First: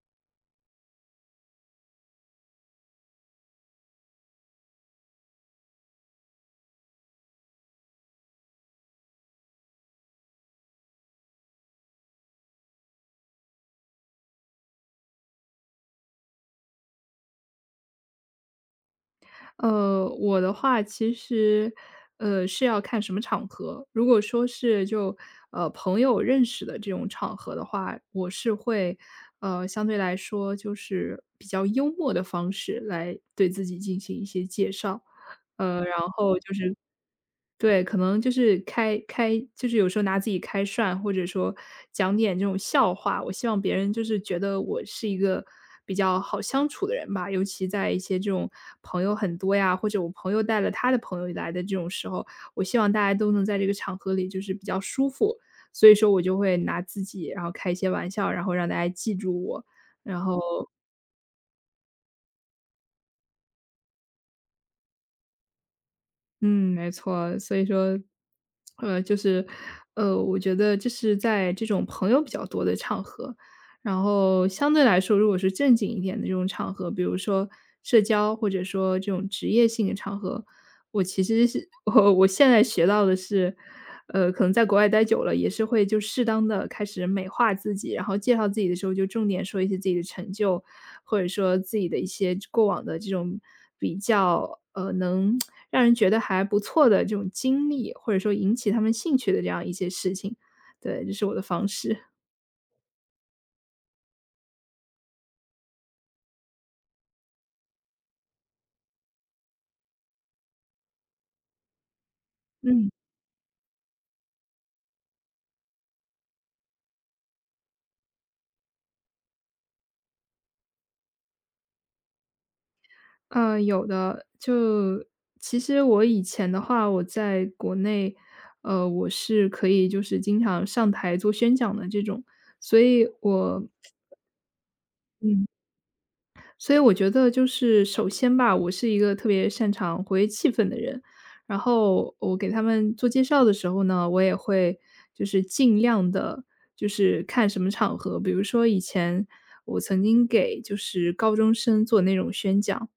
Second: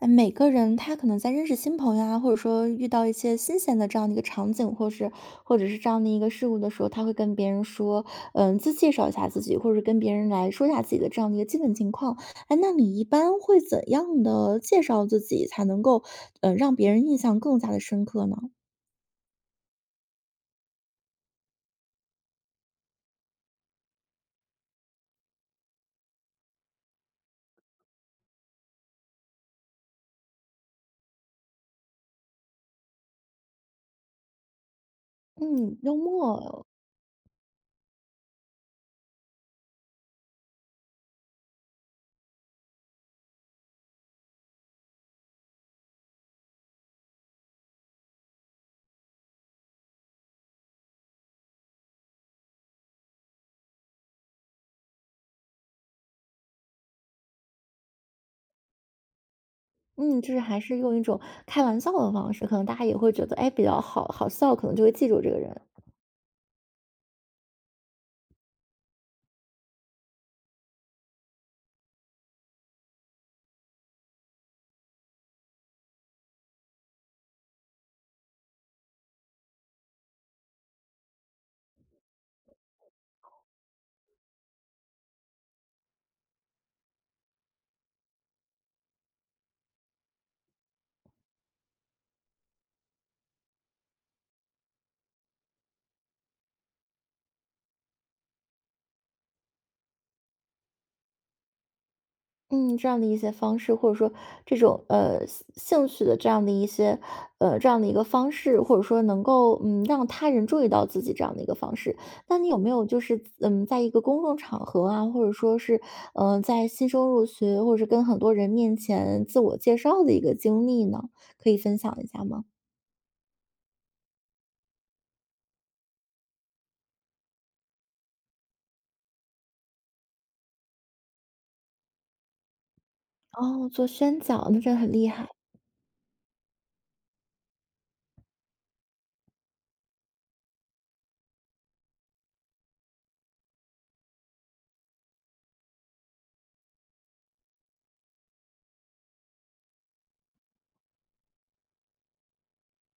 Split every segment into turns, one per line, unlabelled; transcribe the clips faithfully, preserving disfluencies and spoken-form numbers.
呃，每个人他可能在认识新朋友啊，或者说遇到一些新鲜的这样的一个场景，或是或者是这样的一个事物的时候，他会跟别人说，嗯，自介绍一下自己，或者是跟别人来说一下自己的这样的一个基本情况。哎，那你一般会怎样的介绍自己，才能够，嗯，让别人印象更加的深刻呢？
呃，我的话其实，呃，是要看什么场合。如果说是就呃朋友认识的这种场合的话，我是会呃相对来说就是比较幽默的方式来对自己进行一些介绍，
嗯，
呃，
幽
然后就
默。
是对，可能就是开开就是有时候拿自己开涮，或者说讲点这种笑话，我希望别人就是觉得我是一个比较好相处的人吧。尤其在一些这种朋友很多呀，或者我朋友带了他的朋友来的这种时候，我希望大家都能在这个场合里就是比较舒服。所以说我就会拿自己，然后开一些玩笑，然后让大家记住我，然
嗯，就是还
后
是用一种开玩笑的方式，可能大家也会觉得，哎，比较好好笑，可能就会记住这个人。
嗯，没错，所以说，呃，就是，呃，我觉得就是在这种朋友比较多的场合，然后相对来说，如果是正经一点的这种场合，比如说社交或者说这种职业性的场合，我其实是我我现在学到的是，呃，可能在国外待久了，也是会就适当的开始美化自己，然后介绍自己的时候就重点说一些自己的成就，或者说自己的一些过往的这种比较，呃，能让人觉得还不错的这种经历，或者说引起他们兴趣的这样一些事情。对，这是我的方式，
嗯，这样的一些方式，或者说这种呃兴兴趣的这样的一些呃这样的一个方式，或者说能够嗯让他人注意到自己这样的一个方式。那你有没有
嗯。
就是嗯在一个公众场合啊，或者说是嗯、呃在新生入学，或者是跟很多人面前自我介绍的一个经历呢？可以分享一下吗？
嗯，有的。就其实我以前的话，我在国内，呃，我是可以就是经常上台做宣讲的这种，所以我
哦，做宣讲，那真的很厉害。
嗯，所以我觉得就是首先吧，我是一个特别擅长活跃气氛的人，然后我给他们做介绍的时候呢，我也会就是尽量的，就是看什么场合，比如说以前我曾经给就是高中生做那种宣讲，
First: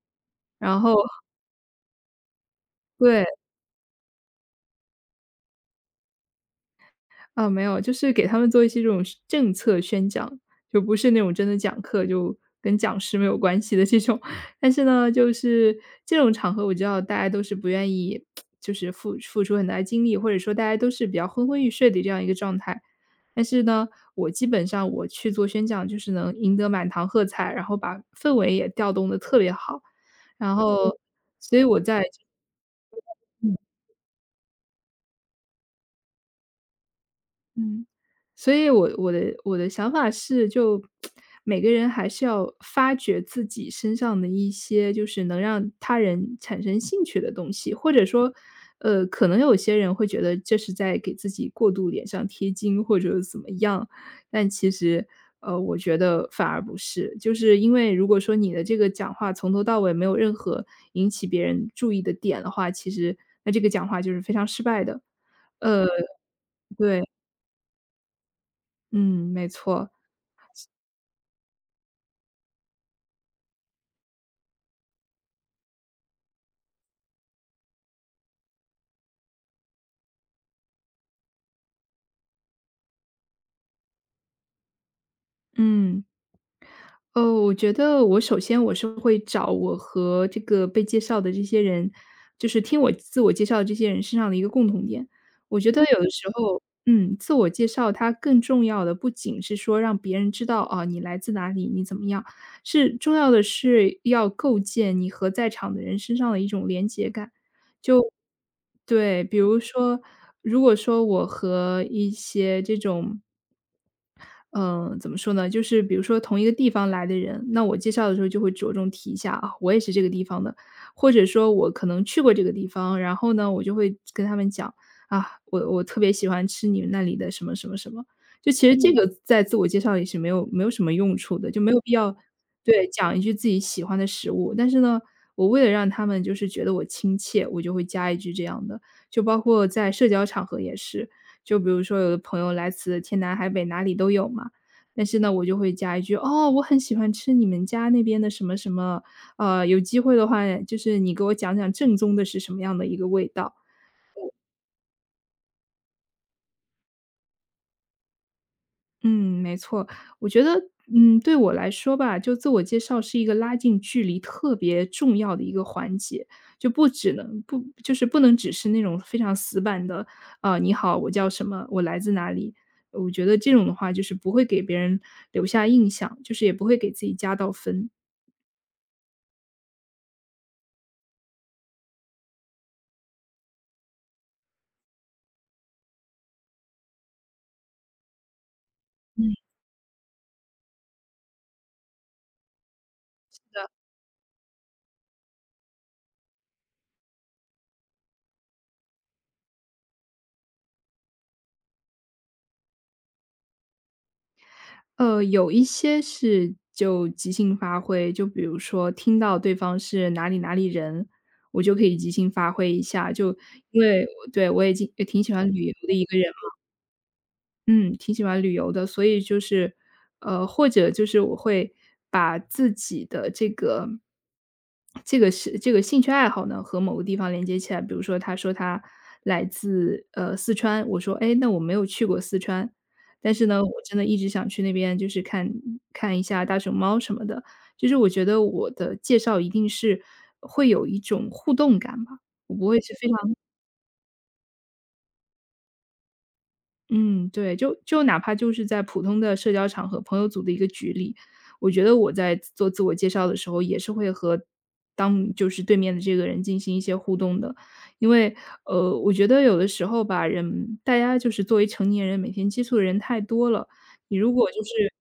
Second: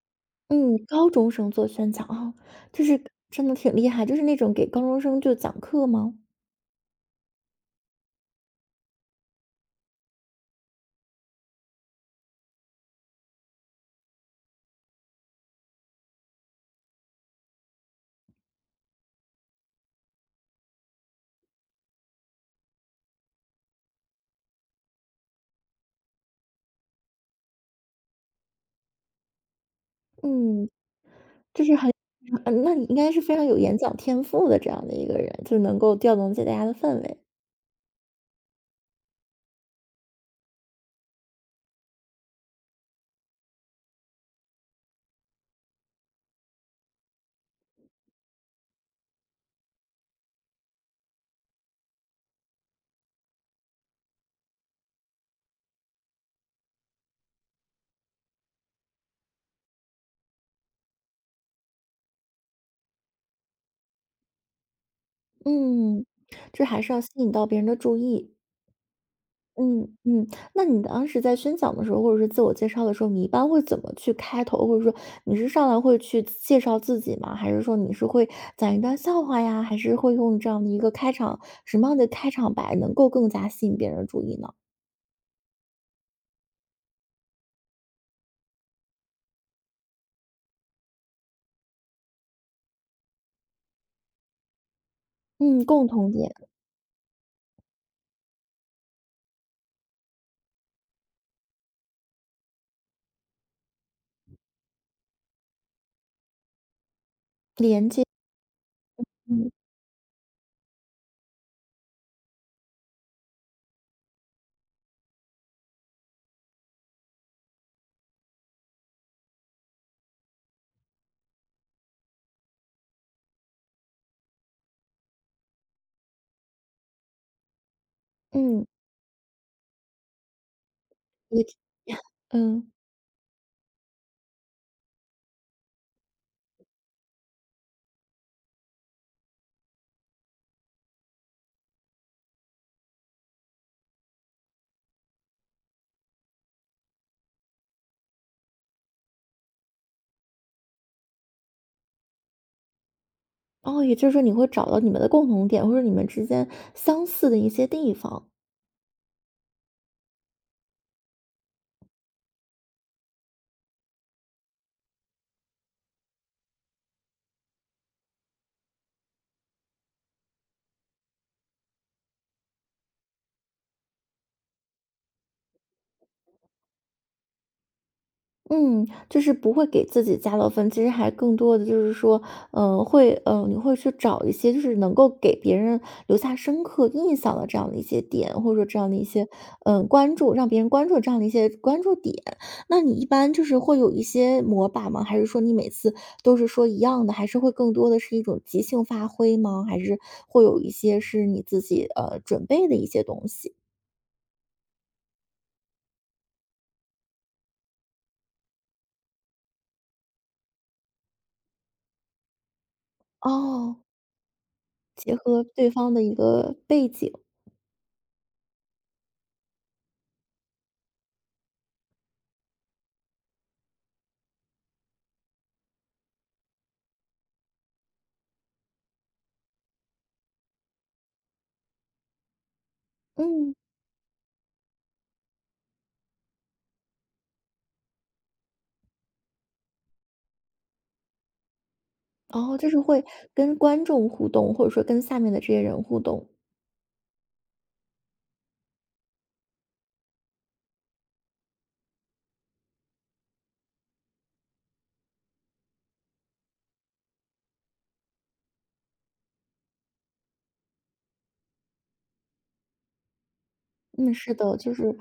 然
嗯，
后
高中生做宣讲啊。这是
对。
真的挺厉害，就是那种给高中生就讲课吗？
啊，没有，就是给他们做一些这种政策宣讲，就不是那种真的讲课，就跟讲师没有关系的这种。但是呢，就是这种场合，我知道大家都是不愿意，就是付付出很大的精力，或者说大家都是比较昏昏欲睡的这样一个状态。但是呢，我基本上我去做宣讲，就是能赢得满堂喝彩，然后把氛围也调动的特别好。然
嗯，
后，所以
就是
我
很
在
嗯，那你应该是非常
嗯
有演讲天赋的这样的一个人，就能够调动起大家的氛围。
嗯，所以我我的我的想法是，就每个人还是要发掘自己身上的一些，就是能让他人产生兴趣的东西，或者说，呃，可能有些人会觉得这是在给自己过度脸上贴金或者怎么样，但其实，呃，我觉得反而不是，就是因为如果说你的这个讲话从头到尾没有任何引起别人注意的点的话，其实那这个讲话就是非常失败的，呃，
嗯，这还是要
对。
吸引到别人的注意。
嗯，没
嗯
错。
嗯，那你当时在宣讲的时候，或者是自我介绍的时候，你一般会怎么去开头？或者说你是上来会去介绍自己吗？还是说你是会讲一段笑话呀？还是会用这样的一个开场，什么样的开场白能够更加吸引别人的注意呢？
嗯，哦，我觉得我首先我是会找我和这个被介绍的这些人，就是听我自我介绍的这些人身上的一个共同点。我
嗯，
觉得
共
有的
同
时
点。
候，嗯，自我介绍它更重要的不仅是说让别人知道啊，你来自哪里，你怎么样，是重要的是要构建你和在场的人身上的一种连结感。就对，比
嗯
如说，如果说我和一些这种嗯，呃怎么说呢？就是比如说同一个地方来的人，那我介绍的时候就会着重提一下啊，我也是这个地方的，或者说我可能去过这个地方，然后呢，我就会跟他们讲啊，我我特别喜欢吃你们那里的什么什么什么。就
嗯，
其实这嗯个在自我介绍里是没有没有什么用处
也
的，就没有必要
嗯。
对，讲一句自己喜欢的食物。但是呢，我为了让他们就是觉得我亲切，我就会加一句这样的，就包括在社交场合也是。就比如说有的朋友来自天南海北哪里都有嘛，但是呢，我就会加一句："哦，我很喜欢吃你们家那边的什么什么，呃，有机会的话，就是你给我讲讲正宗的是什么样的一个味道。"
哦，也就是说你会找到你们的共同点，或者你们之间相似的一些地方。
嗯，没错，我觉得，嗯，对我来说吧，就自我介绍是一个拉近距离特别重要的一个环节，就不只能不就是不能只是那种非常死板的，呃，你好，我叫什么，我来自哪里，我觉得这种的话就是不会给别人留下印象，就是也不会给自己加到分。
嗯，就是不会给自己加到分，其实还更多的就是说，嗯，会，嗯，你会去找一些就是能够给别人留下深刻印象的这样的一些点，或者说这样的一些，嗯、关注，让别人关注的这样的一些关注点。那你一般就是会有一些模板吗？还是说你每次都是说一样的？还是会更多的是一种即兴发挥吗？还是会有一些是你自己呃准备的一些东西？
呃，有一些是就即兴发挥，就比如说听到对方是哪里哪里人，我就可以即兴发挥一下，就
哦，
因为对，我也经也
结
挺喜
合
欢旅
对
游
方
的
的
一
一
个人。
个背景。
嗯，挺喜欢旅游的，所以就是，呃，或者就是我会把自己的这个这个是这个兴趣爱好呢，和某个地方连接起来。比如说，他说他来自呃四川，我说哎，那我没有去过四川，但是
嗯，
呢，我真的一直想去那边，就是看看一下大熊猫什么的。就是我觉得我的介绍一定是会有一种互动感吧，
然
我
后
不
就
会
是
是
会
非常
跟观众互动，或者说跟下面的这些人互动。
嗯，对，就就哪怕就是在普通的社交场合，朋友组的一个局里，我觉得我在做自我介绍的时候，也是会和当就是对面的这个人进行一些互动的。因为，呃，我觉得有的时候吧，人大家就是作为成年人，每天接触的人太多了，
嗯，
你如
是
果
的，
就
就是，
是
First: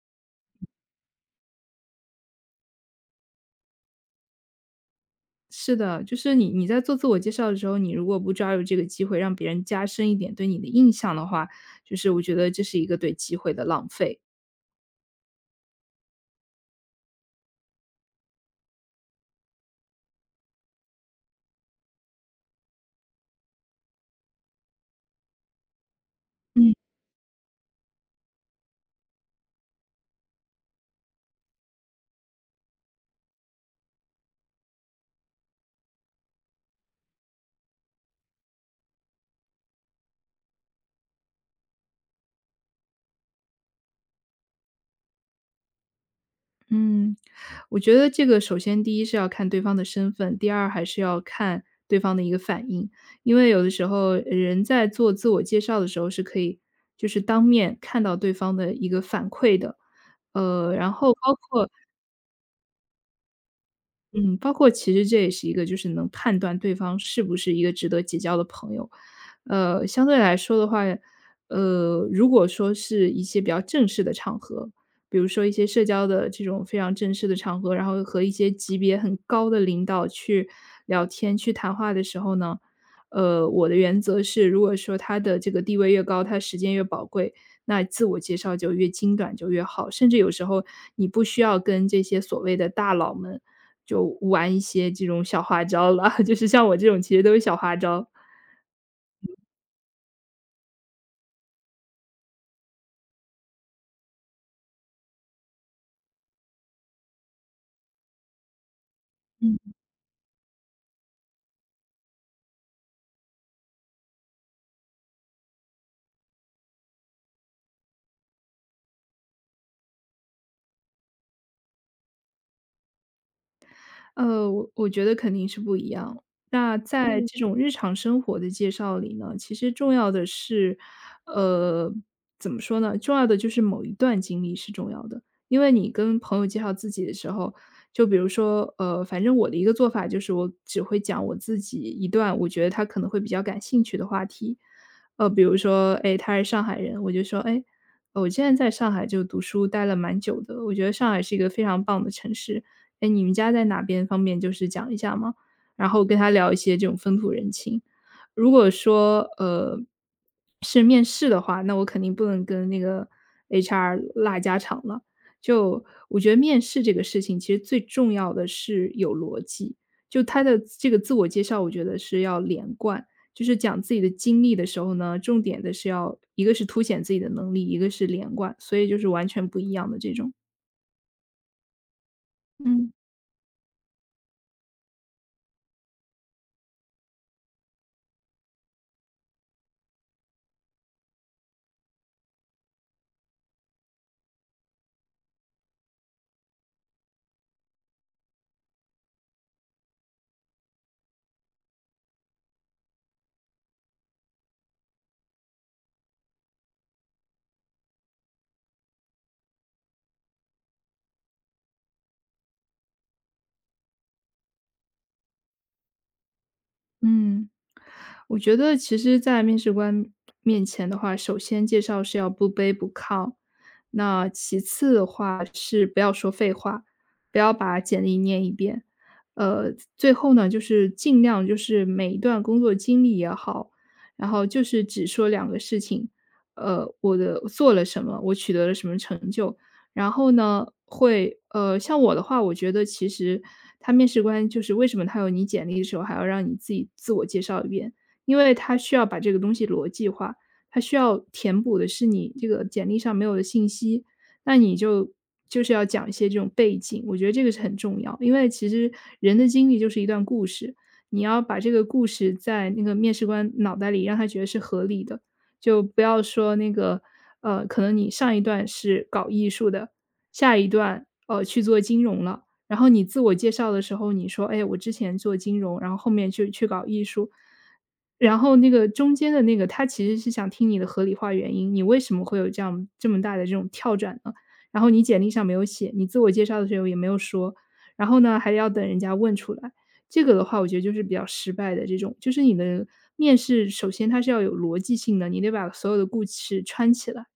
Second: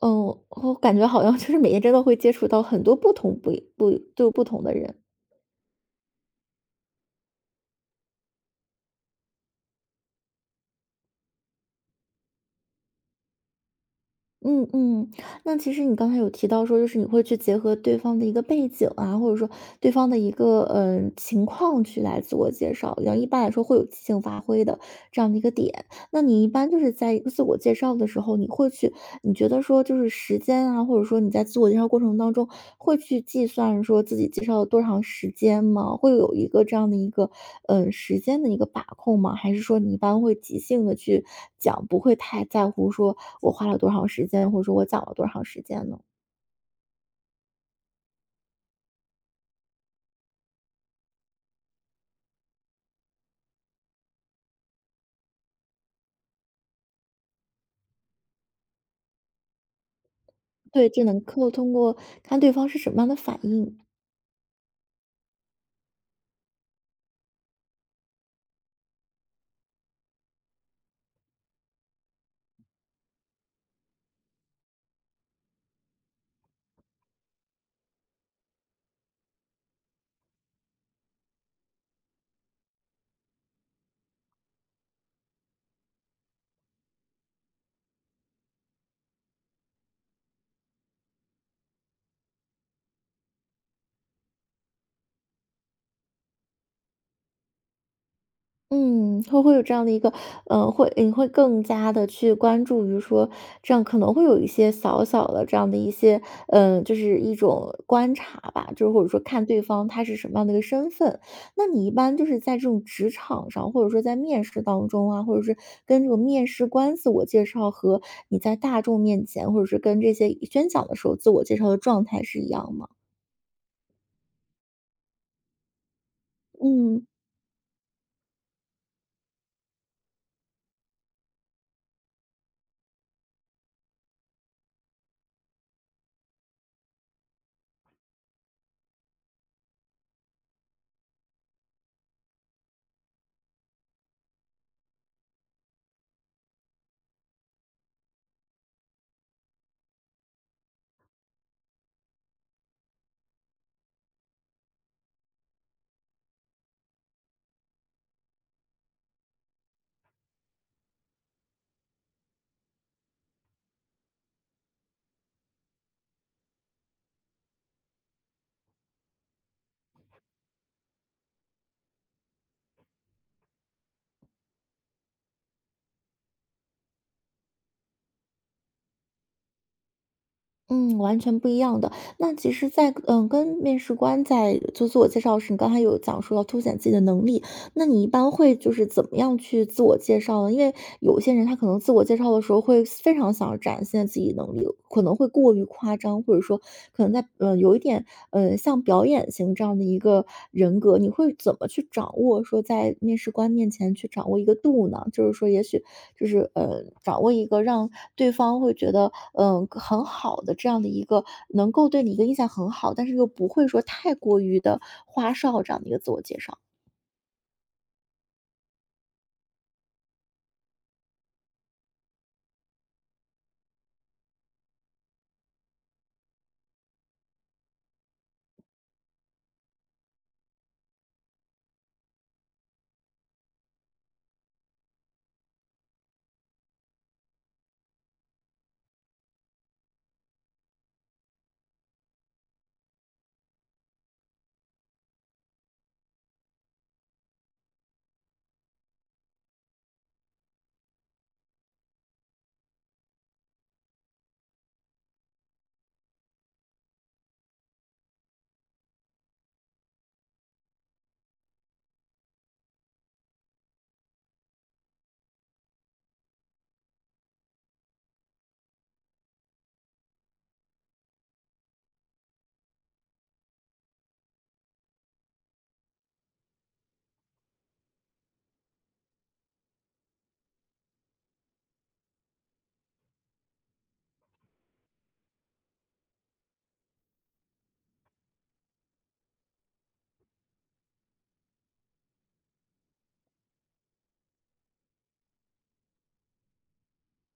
嗯，我感觉好像就是每天真的会接触到很多不同不不就不同的人。
是的，就是你你在做自我介绍的时候，你如果不抓住这个机会，让别人加深一点对你的印象的话，就是我觉得这是一个对机会的浪费。
嗯嗯，那其实你刚才有提到说，就是你会去结合对方的一个背景啊，或者说对方的一个嗯呃情况去来自我介绍，然后一般来说会有即兴发挥的这样的一个点。那你一般
嗯。
就是在自我介绍的时候，你会去你觉得说就是时间啊，或者说你在自我介绍过程当中，会去计算说自己介绍了多长时间吗？会有一个这样的一个，嗯时间的一个把控吗？还是说你一般会即兴的去讲，不会太在乎说我花了多长时间，或者说我讲了多长时间呢？
嗯，我觉得这个首先第一是要看对方的身份，第二还是要看对方的一个反应。因为有的时候人在做自我介绍的时候是可以就是当面看到对方的一个反馈的。呃，
对，
然
只
后
能
包
够
括
通过看对方是什么样的反应。
嗯，包括其实这也是一个就是能判断对方是不是一个值得结交的朋友。呃，相对来说的话，呃，如果说是一些比较正式的场合，比如说一些社交的这种非常正式的场合，然后和一些级别很高的领导去聊天、去谈话的时候呢，呃，我的原则是，如果说他的这个地位越高，他时间越宝贵，那自我介绍就越精短就越好。甚至有时候你不需要跟这些所谓的大佬们。就玩一些这种小花招了，就是像我这种其实都是小花招。
嗯，会会有这样的一个。嗯，会你会更加的去关注于说，这样可能会有一些小小的这样的一些，嗯，就是一种观察吧，就是或者说看对方他是什么样的一个身份。那你一般就是在这种职场上，或者说在面试当中啊，或者是跟这种面试官自我介绍和你在大众面前，或者是跟这些宣讲的时候自我介绍的状态是一样吗？
呃，我我觉得肯定是不一样。那
嗯。
在嗯这种日常生活的介绍里呢，其实重要的是，呃，怎么说呢？重要的就是某一段经历是重要的。因为你跟朋友介绍自己的时候，就比如说，呃，反正我的一个做法就是我只会讲我自己一段我觉得他可能会比较感兴趣的话题。呃，比如说，哎，他是上海人，我就说，哎，呃我现在在上海就读书待了蛮久的，我觉得上海是一个非常棒的城市。"哎，你们家在哪边？方便就是讲一下吗？"然后跟他聊一些这种风土人情。如果说，呃，是面试的话，那我肯定不能跟那个 H R 拉家常了。就我觉得面试这个事情，其实最重要的是有逻辑，就他的这个自我介绍，我觉得是要连贯。就是讲自己的经历的时候呢，重点的是要一个是凸显自己的能力，一个是连贯，所以就是完全不一样的这种。
嗯，完全不一样的。那其实
嗯。
在，嗯跟面试官在做自我介绍时，你刚才有讲说要凸显自己的能力。那你一般会就是怎么样去自我介绍呢？因为有些人他可能自我介绍的时候会非常想要展现自己能力，可能会过于夸张，或者说可能在嗯有一点嗯像表演型这样的一个人格，你会怎么去掌握说在面试官面前去掌握一个度呢？就是说，也许就是呃掌握一个让对方会觉得嗯、呃很好的这样的一个能够对你一个印象很好，但是又不会说太过于的花哨这样的一个自我介绍。
嗯，我觉得其实在面试官面前的话，首先介绍是要不卑不亢，那其次的话是不要说废话，不要把简历念一遍，呃，最后呢，就是尽量就是每一段工作经历也好，然后就是只说两个事情，呃，我的做了什么，我取得了什么成就，然后呢，会呃，像我的话，我觉得其实他面试官就是为什么他有你简历的时候还要让你自己自我介绍一遍，因为他需要把这个东西逻辑化，他需要填补的是你这个简历上没有的信息，那你就就是要讲一些这种背景，我觉得这个是很重要，因为其实人的经历就是一段故事，你要把这个故事在那个面试官脑袋里让他觉得是合理的。就不要说那个，呃，可能你上一段是搞艺术的，下一段，呃，去做金融了，然后你自我介绍的时候，你说：“哎，我之前做金融，然后后面就去搞艺术。”然后那个中间的那个，他其实是想听你的合理化原因，你为什么会有这样这么大的这种跳转呢？然后你简历上没有写，你自我介绍的时候也没有说，然后呢，还要等人家问出来。这个的话，我觉得就是比较失败的这种，就是你的面试，首先它是要有逻辑性的，你得把所有的故事穿起来。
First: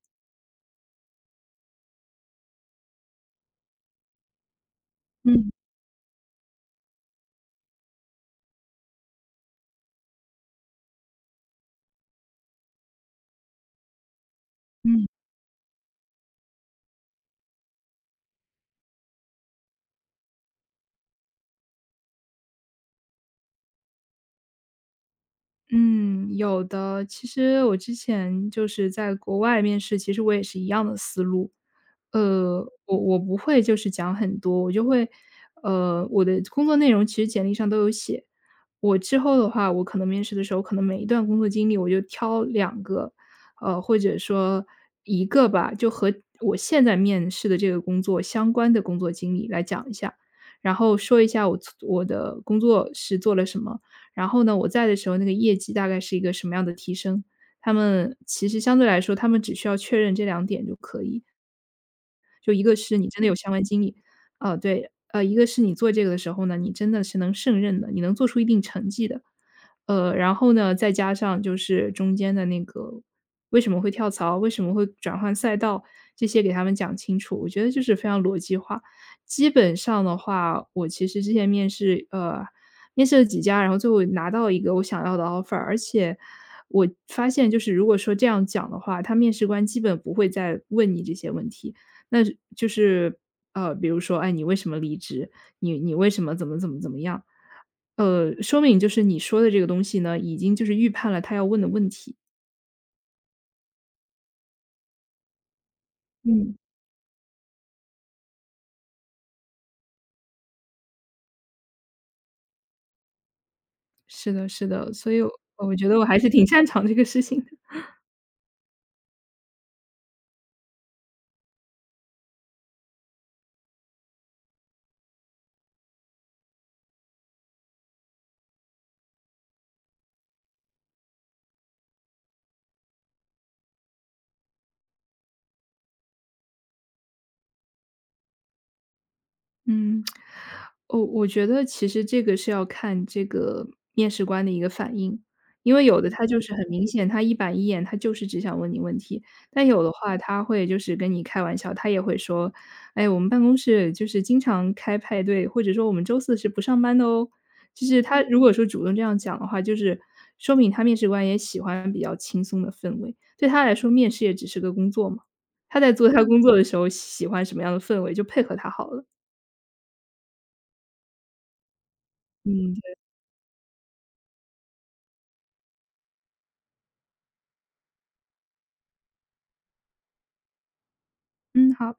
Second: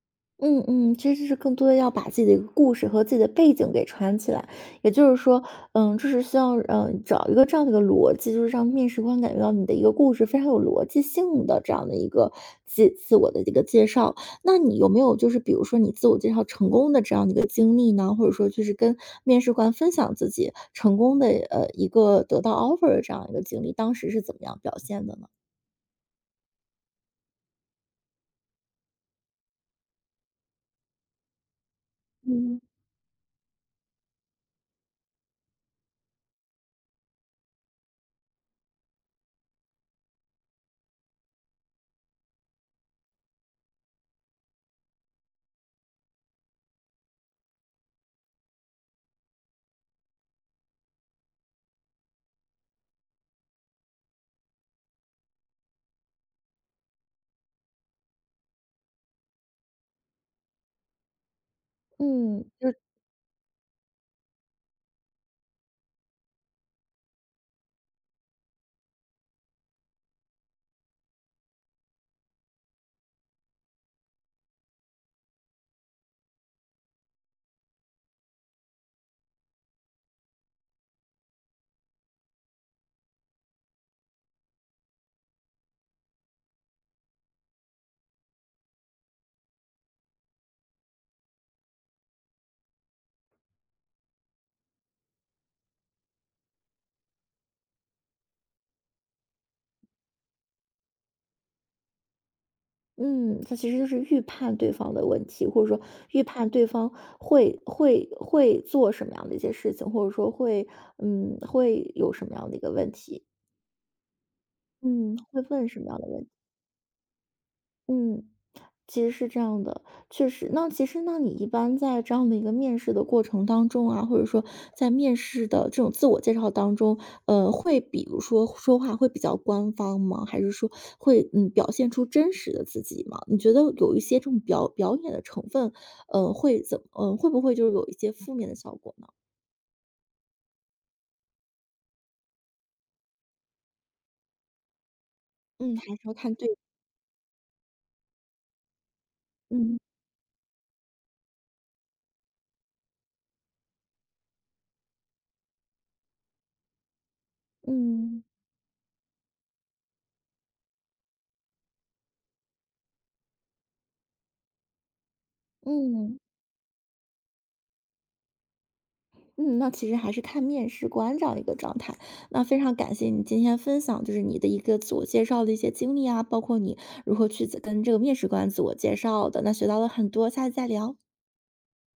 嗯嗯，其实是更多的要把自己的一个故事和自己的背景给串起来，也就是说，
嗯
嗯，这是需要嗯找一个这样的一个逻辑，就是让面试官感觉到你的一个故事非常有逻辑性的这样的一个自自我的一个介绍。那你有没
嗯。
有就是比如说你自我介绍成功的这样的一个经历呢？或者说就是跟面试官分享自己成功的呃一个得到 offer 的这样一个经历，当时是怎么样表现的呢？
嗯，有的。其实我之前就是在国外面试，其实我也是一样的思路。呃，
嗯。
我我不会就是讲很多，我就会，呃，我的工作内容其实简历上都有写。我之后的话，我可能面试的时候，可能每一段工作经历我就挑两个，呃，或者说一个吧，就和我现在面试的这个工作相关的工作经历来讲一下，然后说一下我我的工作是做了什么。然后呢，我在的时候那个业绩大概是一个什么样的提升。他们其实相对来说，他们只需要确认这两点就可以。
嗯
就一
就。
个是你真的有相关经历，呃，对，呃，一个是你做这个的时候呢，你真的是能胜任的，你能做出一定成绩的。呃，然后呢，再加上就是中间的那个为什么会跳槽，为什么会转换赛道，这些给他们讲清楚，我觉得就是非常逻辑化。基本上的话，我其实之前面试，呃，面试了几家，然后最后拿到一个我想要的 offer，而且我发现就是如果说这样讲的话，他面试官基本不会再问你这些问题，那就是，呃，比如说，哎，你为什么离职？你你为什么怎么怎么怎么样？呃，说明就是你说的这个东西呢，已经就是预判了他要问的问题。
嗯，它其实就是预判对方的问题，或者说预判
嗯。
对方会会会做什么样的一些事情，或者说会嗯会有什么样的一个问题。
是的，是的，所
嗯，
以我
会问
我
什么
觉得
样
我
的
还
问
是
题。
挺擅长这个事情的。
嗯，其实是这样的，确实。那其实那你一般在这样的一个面试的过程当中啊，或者说在面试的这种自我介绍当中，呃，会比如说说话会比较官方吗？还是说会嗯表现出真实的自己吗？你觉得有一些这种表表演的成分，呃，会怎么，呃，会不会就是有一些负面的效果呢？
嗯，我我觉得其实这个是要看这个面试官的一个反应，因
嗯，
为
还
有
是
的
要
他
看
就
对。
是很明显，他一板一眼，他就是只想问你问题；但
嗯
有的话，他会就是跟你开玩笑，他也会说：“哎，我们办公室就是经常开派对，或者说我们周四是不上班的哦。”就是他
嗯
如果说主动这样讲的话，就是说明他面试官也喜欢比较轻松的氛围，对他来说，面试也只是个工作嘛。他在做
嗯。
他工作的时候喜欢什么样的氛围，就配合他好了。
嗯，那其实还是看面试官这样一个状态。那非
嗯，
常
对。
感谢你今天分享，就是你的一个自我介绍的一些经历啊，包括你如何去跟这个面试官自我介绍的，那学到了很多，下次再聊。
嗯，好。